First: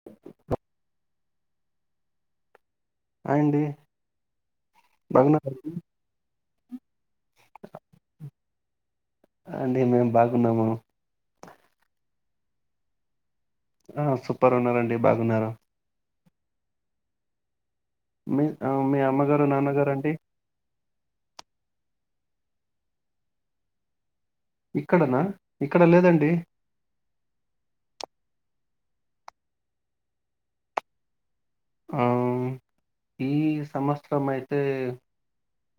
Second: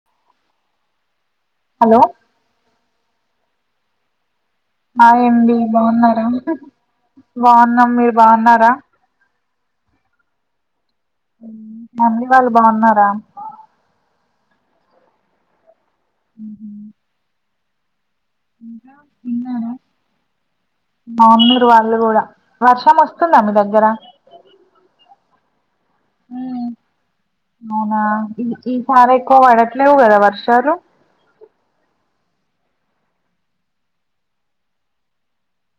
[inaudible] Hello hi అండి hi అండి బాగున్నారండి బాగున్నారా ఆంటీ మేము బాగున్నాము హు మమ్మీ వాళ్ళు బాగున్నారా ఆ సూపర్ ఉన్నారండి బాగున్నారు ఉమ్ హు మీ మీ అమ్మగారు నాన్నగారు అండి మామున్నురు వాళ్ళు కూడా వర్షం వస్తుందా మీ దగ్గర ఇక్కడనా ఇక్కడ లేదండి ఈ ఈ సారి ఎక్కువ పడట్లేవు కదా వర్షాలు ఆ ఈ సంవత్సరం అయితే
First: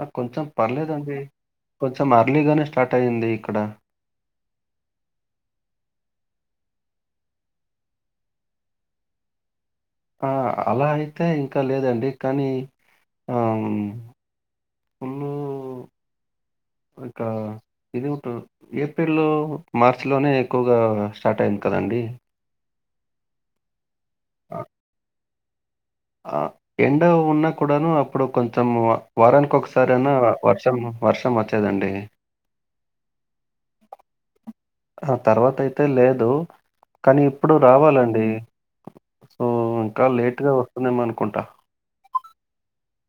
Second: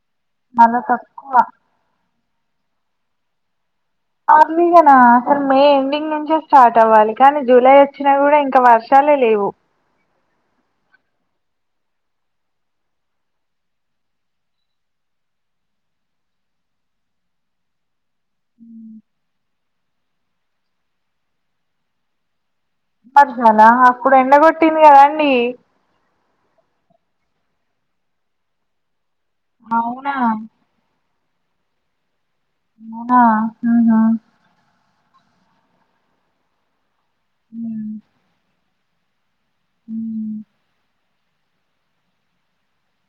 ఆ కొంచెం చాలా పర్లేదండి తక్కువ కొంచెం అర్లీగానే స్టార్ట్ అయ్యింది ఇక్కడ అర్లీగానా అసలు మే ఎండింగ్ నుంచే స్టార్ట్ అవ్వాలి, కానీ జూలై వచ్చినా కూడా ఇంకా వర్షాలే లేవు. ఆ అలా అయితే ఇంకా లేదండి కానీ [inaudible] ఆకా ఏప్రిల్ లో మార్చిలోనే ఎక్కువగా స్టార్ట్ అయ్యింది కదండి అట్నానా అక్కడ ఎండగొట్టింది కదాండి ఆ ఎండ ఉన్నా కూడాను అప్పుడు కొంచెం వారానికి ఒకసారి అయిన అవునా వర్షం టం వర్షం వచ్చేదండి నేన్నా అహ ఆ తర్వాత అయితే లేదు కానీ ఇప్పుడు ఉమ్ రావాలండి సో ఇంకా ఉమ్ లేట్గా వస్తుందేమోననుకుంటా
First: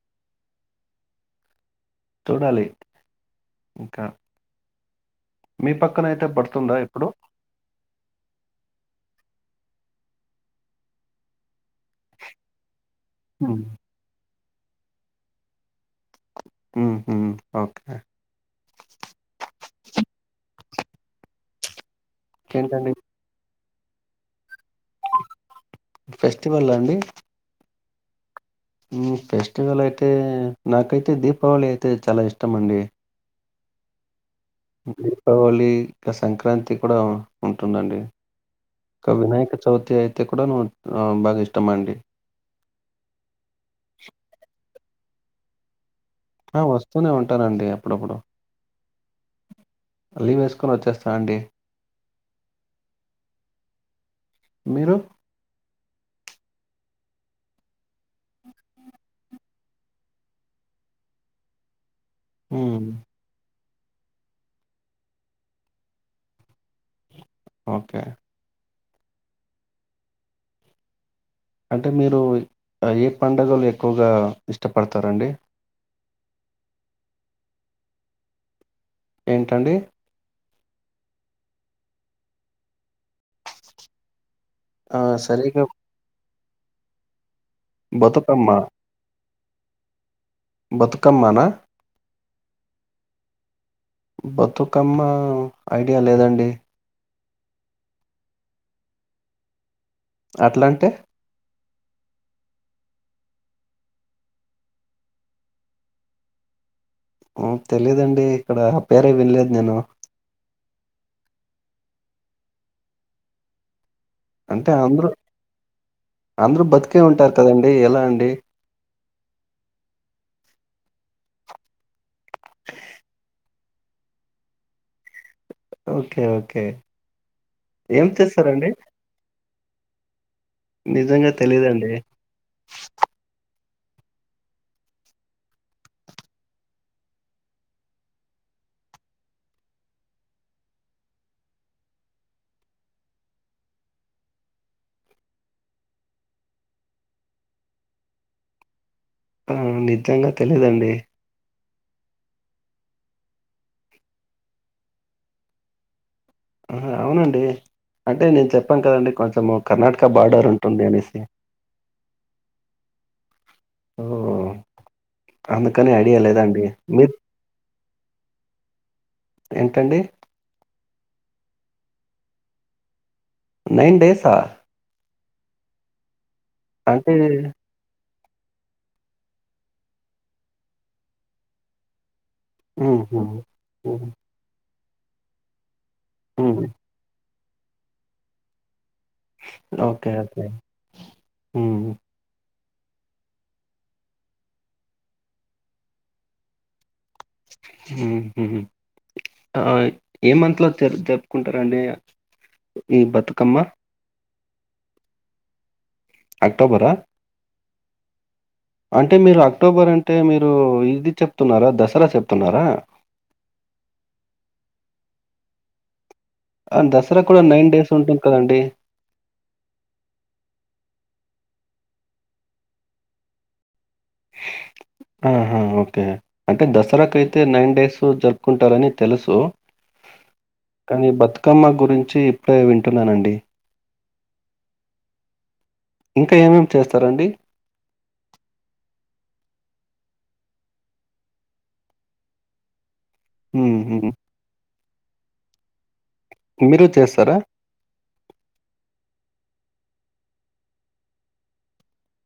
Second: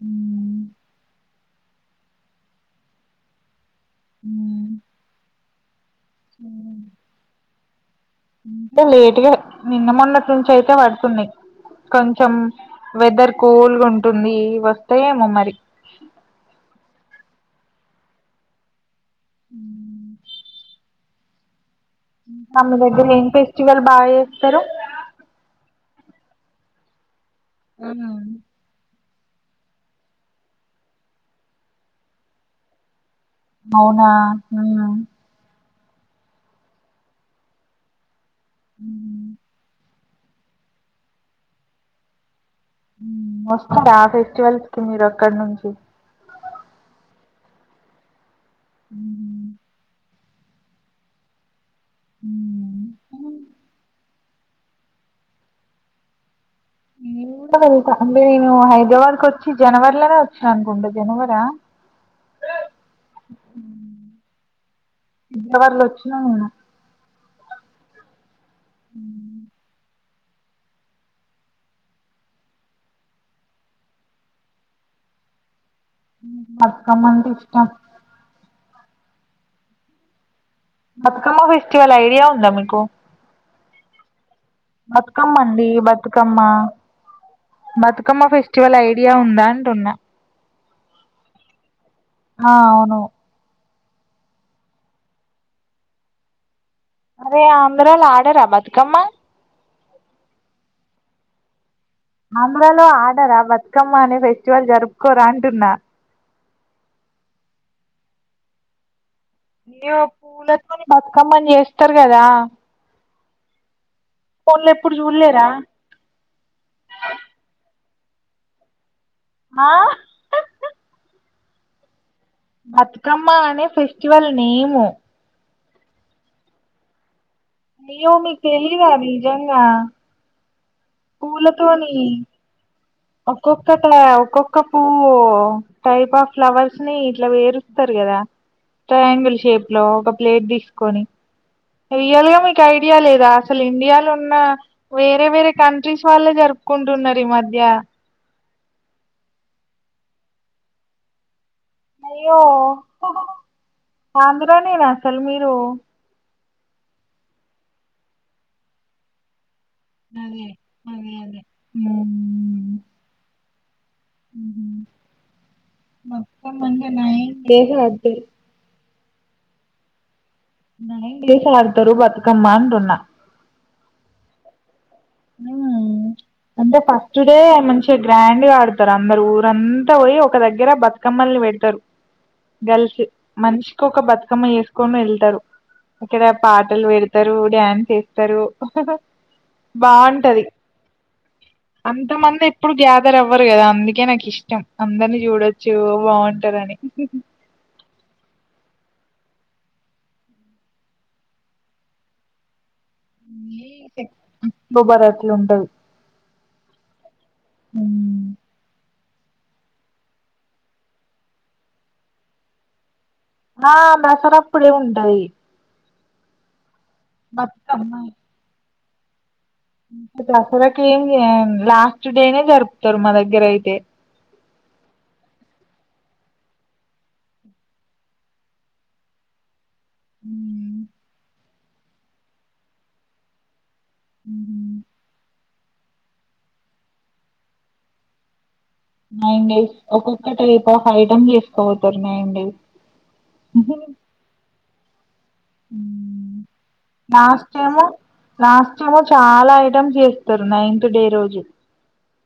ఉమ్ చూడాలి ఇంకా మీ పక్కన అయితే పడుతుందా ఇప్పుడు అంటే లేటుగా నిన్న మొన్నటి నుంచి అయితే పడుతున్నాయి కొంచెం వెదర్ హ్మ్. కూల్ గా ఉంటుంది వస్తేయేమో మరి హ్మ్ హు ఓకే హ్మ్ ఇంకా మన ఇంకేంటండి దగ్గర ఇంక ఏం ఫెస్టివల్ బాగా చేస్తారు ఫెస్టివల్ అండి హ్మ్ హు హ్మ్ ఫెస్టివల్ అయితే నాకైతే దీపావళి అయితే చాలా ఇష్టం అండి అవునా హూ దీపావళి ఇంకా సంక్రాంతి కూడా ఉంటుందండి ఒక వినాయక చవితి అయితే కూడావు బాగా ఇష్టం అండి హ్మ్ వస్తారా ఆ ఫెస్టివల్స్ కి మీరు అక్కడి నుంచి ఆ వస్తూనే ఉంటానండి అప్పుడప్పుడు ఉ లీవ్ వేసుకొని వచ్చేస్తా అండి మ్మ్ మీరు ఇంట్లోనే ఉండి నేను హైదరాబాద్ కు వచ్చి జనవరిలోనే వచ్చా అనుకుంట జనవరా [inaudible] ఉమ్ జనవరిలోచిన నేను ఓకే అ అంటే మీరు ఏ పడుగలు ఎక్కువగా ఇష్టపడతారండి అకమ్మంటే ఇష్టం ఏంటండీ బతుకమ్మ ఫెస్టివల్ ఐడియా ఉందా మీకు ఆ! బతుకమ్మ సరిగ్గా అండి బతుకమ్మా బతుకమ్మ ఫెస్టివల్ ఐడియా ఉందా అంటున్నా బతుకమ్మనా ఆ అవును బతుకమ్మ ఐడియా లేదండి అరే అందరూ అలా ఆడరా బతుకమ్మ అట్లా అంటే ఆంధ్రాలో ఆడరా బతుకమ్మ అనే ఫెస్టివల్ జరుపుకోరా అంటున్నా తెలిదండి ఇక్కడ ఆ పేరే వినలేదు నేను. యో పూలలుకొని బతుకమ్మని చేస్తారు కదా ఫోన్ లో అంటే ఎప్పుడు అందరు చూడలేరా అందరు బతికే ఉంటారు కదండి ఎలా అండి? ఆ హ్ హ్ బతుకమ్మ అనే ఫెస్టివల్ నేము ఓకే ఓకే ఏం నియో మీకి చేస్తారండి? తెలిదా నిజంగా? నిజంగా పూలతోని తెలీదండి. ఒక్కొక్కక్కట్లా ఒక్కొక్కపువ్వు టైప్ ఆఫ్ ఫ్లవర్స్ ని ఇట్ల పేరుస్తరు కదా ట్రయాంగిల్ షేప్ లో ఒక ప్లేట్ తీసుకొని రియల్ గా మీకు ఐడియా లేదా అసలు ఇండియాలో ఉన్న వేరే వేరే కంట్రీస్ వాళ్ళే జరుపుకుంటున్నారు ఈ మధ్య ఊ నిజంగా తెలీదండి. అయ్యో హ్హ్ ఆంధ్ర నేనా అసలు మీరు? ఆహా అవునండి అంటే నేను చెప్పాను కదండి కొంచెము కర్ణాటక బార్డర్ ఉంటుంది అనేసి ఓ అందుకని ఐడియా లేదండి మీరు? ఎంటండి? నైన్ డేస్ ఆడుతరు బతుకమ్మ అంటున్న నైన్ డేసా? ఊ అంటే ఫస్ట్ డే మంచి గ్రాండ్ గా ఆడతారు అందరు ఊరంతా పోయి ఒక దగ్గర బతుకమ్మల్ని పెడతరు. గలిసి హుహు. మనిషికి ఒక హ్మ్. బతుకమ్మ వేసుకొని వెళ్తారు. ఇక్కడ హ్మ్. పాటలు పెడతరు, డ్యాన్స్ ఏస్తరు హహహ ఓకే. బావుంటది ఓకే. హ్మ్. అంతమంది ఇప్పుడు గ్యాదర్ అవ్వరు గదా అందుకే నాకు ఇష్టం అందరిని చూడొచ్చు బావుంటరని ఊహు ఆ ఏ మంత్ లో జరుపుకుంటారండి ఈ బతుకమ్మ? గుబారాత్లు ఉంటవి అక్టోబరా? ఉ అంటే మీరు అక్టోబర్ అంటే మీరు ఇది చెప్తున్నారా, దసరా చెప్తున్నారా? ఆ దసర అప్పుడే ఉంటది. అ దసరా కూడా నైన్ డేస్ ఉంటుంది కదండి దసరాకు ఏం జెయం లాస్ట్ డేనే జరుపుతారు మా దగ్గర అయితే స్ ఆహ ఓకే అంటే దసరాకు అయితే నైన్ డేస్ జరుపుకుంటారని తెలుసు. కానీ బతుకమ్మ గురించి ఇప్పుడే వింటున్నానండి. ఉమ్ హు ఇంకా ఏమేం చేస్తారండి? నైన్ డేస్ ఒక్కొక్కటి ఒక్కొక్క ఐటమ్ చేసుపొతరు నైన్ డేస్ హ్మ్. హ్మ్. ఉమ్ మీరు చేస్తారా? ఏము లాస్టేమో చాలా ఐటమ్స్ చేస్తరు నైన్త్ డే రోజు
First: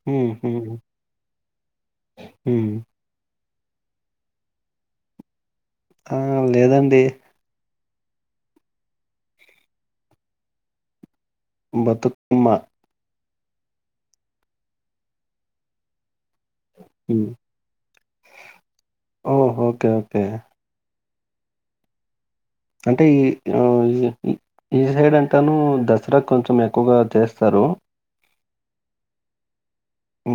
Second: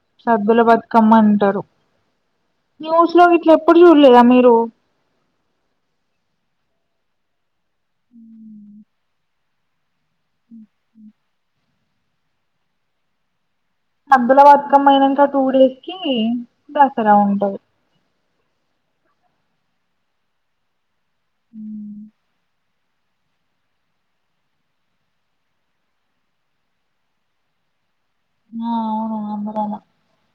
హ్మ్. సద్దుల హ్మ్. బతుకమ్మ అంటారు. హ్మ్. న్యూస్ లో గిట్లా ఎప్పుడు చూడలేదా మీరు? ఆ లేదండి ఉమ్ హు హు బతుకమ్మ సద్దుల బతుకమ్మ అయినంక టూ డేస్ కి దసరా ఉంటది ఓ ఓకే ఓకే అ అంటే ఈ ఆ ఈ సైడ్ అంటాను దసరా కొంచెం ఎక్కువగా చేస్తారు ఆ అవును ఆంధ్రాల ఊ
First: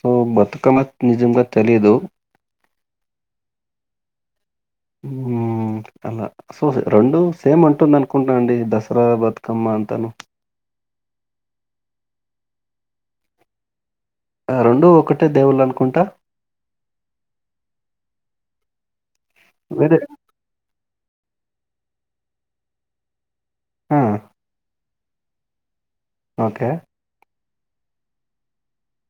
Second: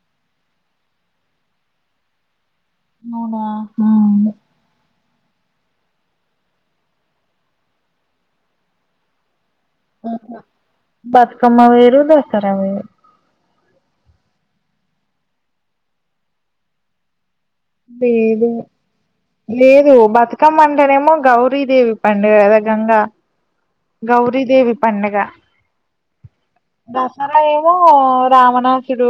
సో బతుకమ్మ నిజంగా తెలీదు అవునా ఉమ్ ఊ అలా సో రెండు సేమ్ అంటుంది అనుకుంటున్నా అండి దసరా బతుకమ్మ అంత బతుకమ్మా వేరు దసరా వేరు ఆ రెండు ఒకటే దేవుళ్ళు అనుకుంటా లేదు లేదు వేరే బతు కమ్మ అంటే నేమో గౌరీదేవి పండుగ గదా గంగా ఆ! గౌరీదేవి పండగ ఓకే దసరా ఏమో రావనాసుడు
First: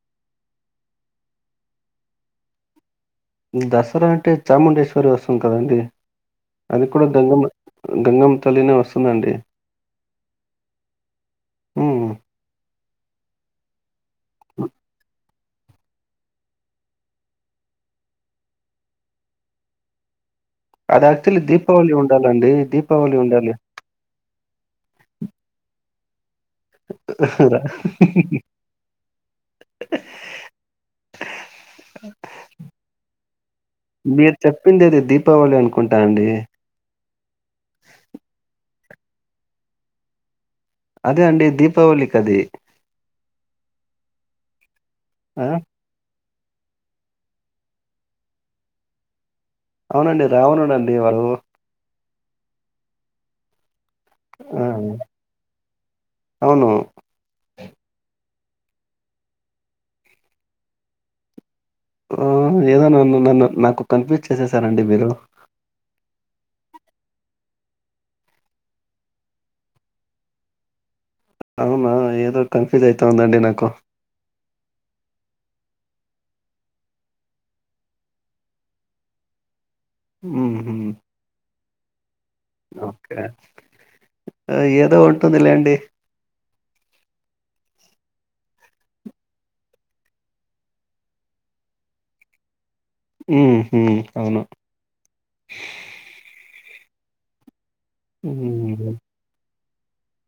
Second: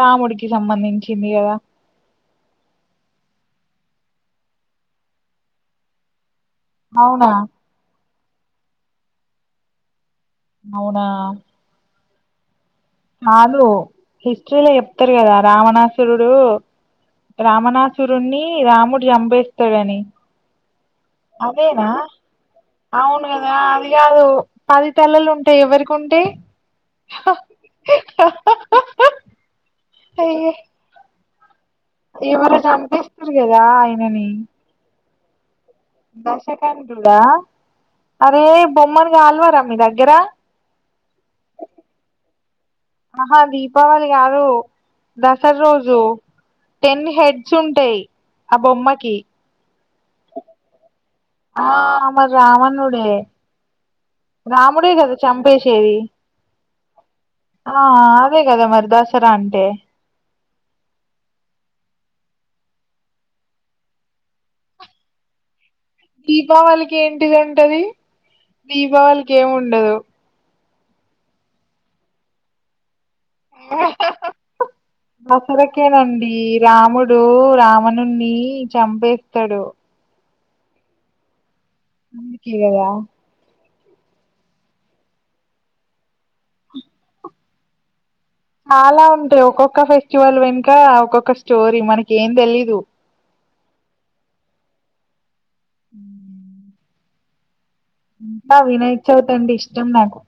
రాముడికి సంబంధించింది కదా దసరా అంటే చాముండేశ్వరి వస్తుంది కదండి అది కూడా అవునా గంగమ్మ గంగమ్మ తల్లినే వస్తుందండి అవునా ఊ నాదు హిస్టరీలో చెప్తారు కదా రావణాస్ రుడు రామణాసురున్ని రాముడు చంపేస్తాడని అది యాక్చువల్లీ అవేనా దీపావళి ఉండాలండి. దీపావళి అవును ఉండాలి. గదా అదిగాదు పదితలలు ఉంటాయి ఎవరికి ఉంటాయి రా ఎవరొ చంపేస్తరు కదా ఆయనని చేపిండేది దీపావళి అనుకుంటా అండి దా అరే బొమ్మనుగా గాల్వారా మీ దగ్గర అదే అండి దీపావళికి అది ఆహా దీపావళి గాదు ఆ! దసర్ రోజు టెన్ హెడ్స్ ఉంటాయి ఆ బొమ్మకి అవునండి రావునుడండి వారు ఆ మరి రావణుడే ఆ! రాముడే గద చెంపేసేది అవును. ఆ అదే కదా మరి దసరా అంటే ఊ ఏదో నన్ను నన్ను నాకు కన్ఫ్యూజ్ చేసేసారండి మీరు దీపావళికి ఏంటిది ఉంటది దీపావళికి ఏమి ఉండదు అవునా ఏదో కన్ఫ్యూజ్ అయితావుంది అండి నాకు అసురకేనండి రాముడు రావనున్ని చంపేస్తడు ఊ హు నంకి అది ఏదో ఉంటుంది లేండి ఆలా ఉంటయి. ఒక్కొక్క ఫెస్టివల్ వెనుక ఒక్కొక్క స్టోరీ మనకి ఏంతెలీదు. ఉ హు అవును ఊ ఇంకా హ్మ్. వినాయ చవితి అంటే ఇష్టం నాకు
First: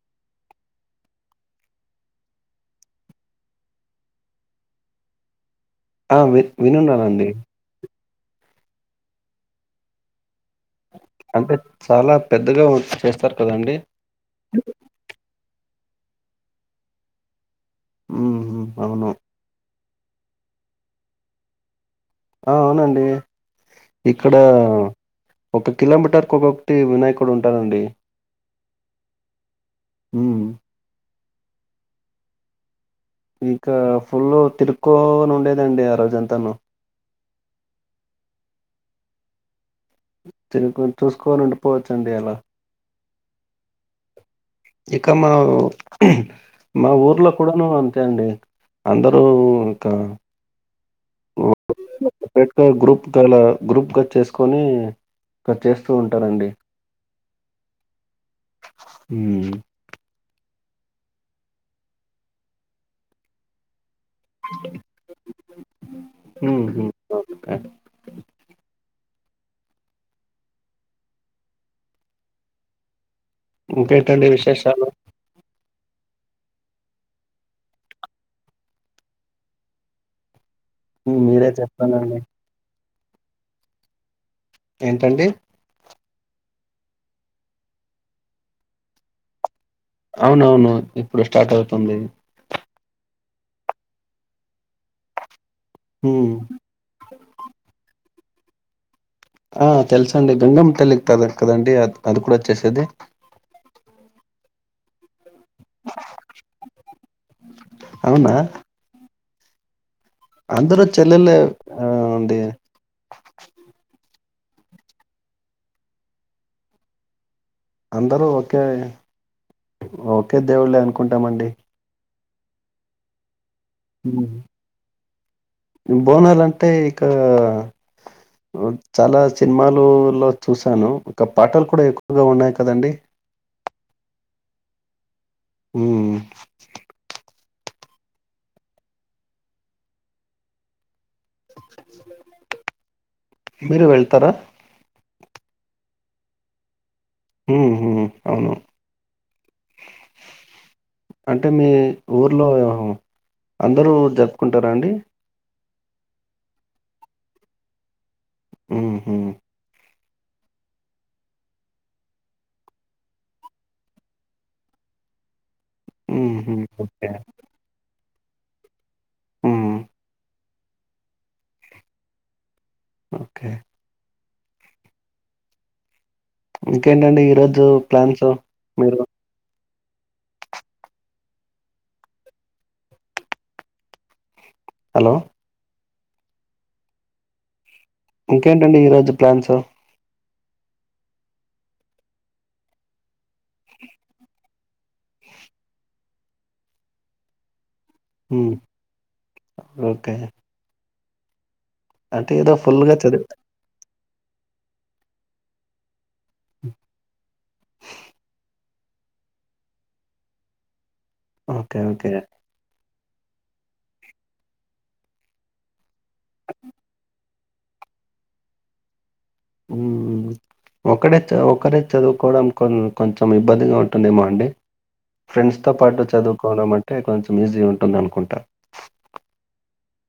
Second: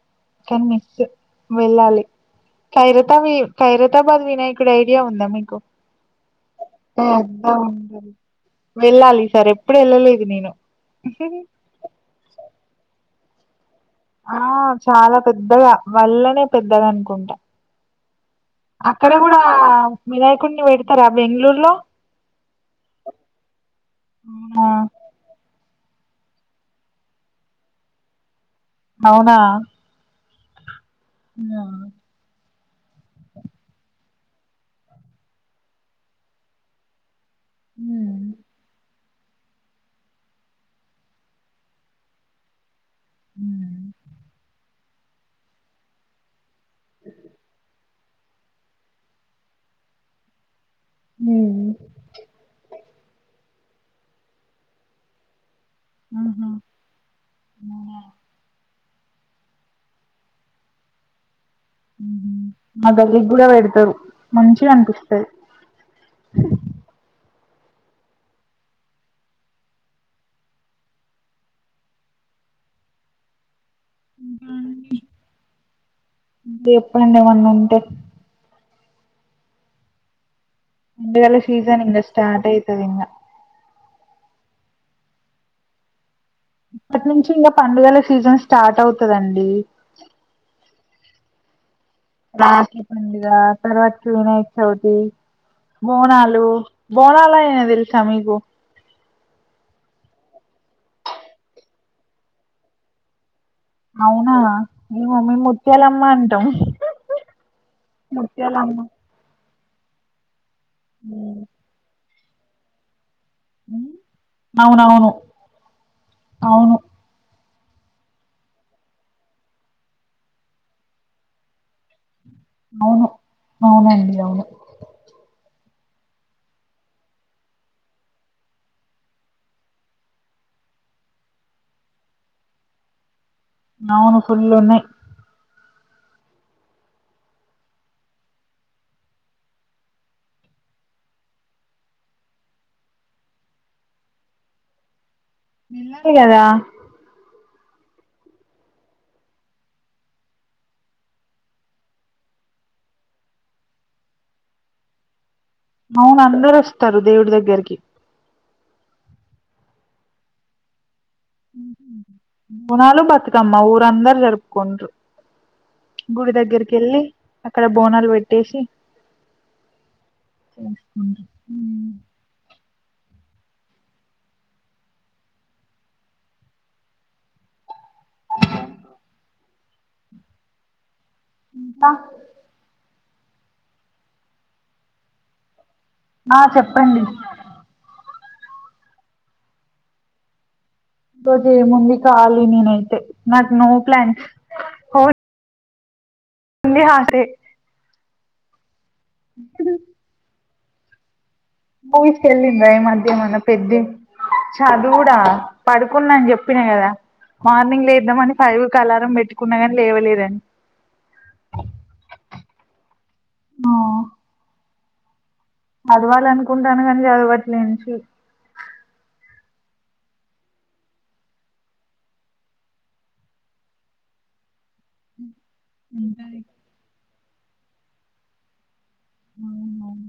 కానీ మిస్ వెళ్ళాలి. ఖైరతవీ ఖైరతాబాద్ వినాయకుడు ఐడియా ఉందా మీకు ఆ! వి వినున్నానండి. వెళ్ళాలి ఈ సారీ ఎప్పుడు వెళ్ళలేదు నేను అంటే చాలా పెద్దగా వర్క్ చేస్తారు కదండి ఆ చాలా పెద్దగా వల్లనే పెద్దగా అనుకుంటా హుహు. అవును. అక్కడ గుడా వినాయకున్ని పెడతరా బెంగళూరులో ఆ అవునండి ఇక్కడా ఆ ఒక కిలోమీటర్కి ఒకక్కొక్కటి వినాయకుడు ఉంటారండి అవునా ఉహు ఉన్నవ ఇంకా ఫుల్ తిరుక్కోని ఉండేదండి ఆ రోజంతాను ఉ తినుకు చూసుకొని ఉండిపోవచ్చండి అలా ఉ ము ఇక మా మా ఊర్లో కూడాను అంతే అండి అందరూ ఉంక ఒక్క వేళ సపరేట్గా గ్రూప్గాలా గ్రూప్గా చేసుకొని చేస్తూ ఆహా ఉంటారండి ఉ మా గల్లి కి గుడా పెడతారు మంచిగా అనిపిస్తది కా ఇంకేటండి విశేషాలు ఇంకా చెప్పండి ఏమన్న ఉంటే హ్మ్. పండుగల మీరే సీజన్ ఇంకా చెప్పాలండి స్టార్ట్ అవుతుది ఇంకా ఏంటండి అట్నుంచి ఇంకా పండుగల సీజన్ స్టార్ట్ అవుతుదండి అవునవును ఇప్పుడు స్టార్ట్ అవుతుంది రాఖి పండుగ తర్వాతికి వినాయక చవితి ఉమ్ బోనాలు బోనలయినాయ్ తెలుసా మీకు ఆ తెలుసండి గంగమ్ తల్లి కి కద కదండి అప్పుడూ చేసేది అవునా మీ మమ్మీ ముతు ముత్యాలమ్మ అంటాం అవునా ముత్యాలమ్మ అందరు చెల్లెలే ఆ అండి అవును అవును అవును అందరూ ఓకే ఓకే దేవుళ్ళే అనుకుంటామండి అవును అవునండి అవును బోనాల అంటే ఇక చాలా చినిమాలులో చూశాను ఒక పాటలు కూడా ఎక్కువగా ఉన్నాయి కదండడి అవును ఫుల్ ఉన్నాయి ఉమ్ మీరు వెళ్తారా వెళ్ళాలి కదా ఉ ఉ అవును అంటే మీ ఊర్లో అందరూ జరుపుకుంటారండి అవునందరూ వస్తారు దేవుడి దగ్గరికి ఉహు బోనాలు పాతుకమ్మా ఊరాందరు జరుపుకుంట్రూ గుడి హుహు. దగ్గర్కి వెళ్ళి ఓకే. అక్కడ బోనాలు పెట్టేసి హ్మ్. ఆ ఆ ఆ ఓకే ఇంకేంటండి ఈరోజు ప్లాన్స్ మీరు ఇంకా హలో ఆ చెప్పండి ఇంకేంటండి ఈ రోజు ప్లాన్స్ రోజే ముందు కాలి నేనైతే నాకు నో ప్లాన్ అందిఆసే ఉ ఓకే మూవీస్ అంటే ఏదో వెళ్లిందా ఈ ఫుల్‌గా మధ్య చదివి మన పెద్ది చద్వుడా పడుకున్నా అని చెప్పినా కదా మార్నింగ్ లేద్దామని ఫైవ్ కి అలారం పెట్టుకున్నా కాని లేవలేదండి ఓకే ఓకే చదవాల అనుకుంటాను కానీ చదవట్లేన్చి ఆ ఒకడే చ ఒకరే చదువుకోవడాడం కోన్ కొంచెం ఇబ్బందిగా ఉంటుందేమో అండి ఫ్రెండ్స్తో పాటు చదువుకోడం అంటే కొంచెం ఈజీ ఉంటుంది అనుకుంటా ఔను ఔను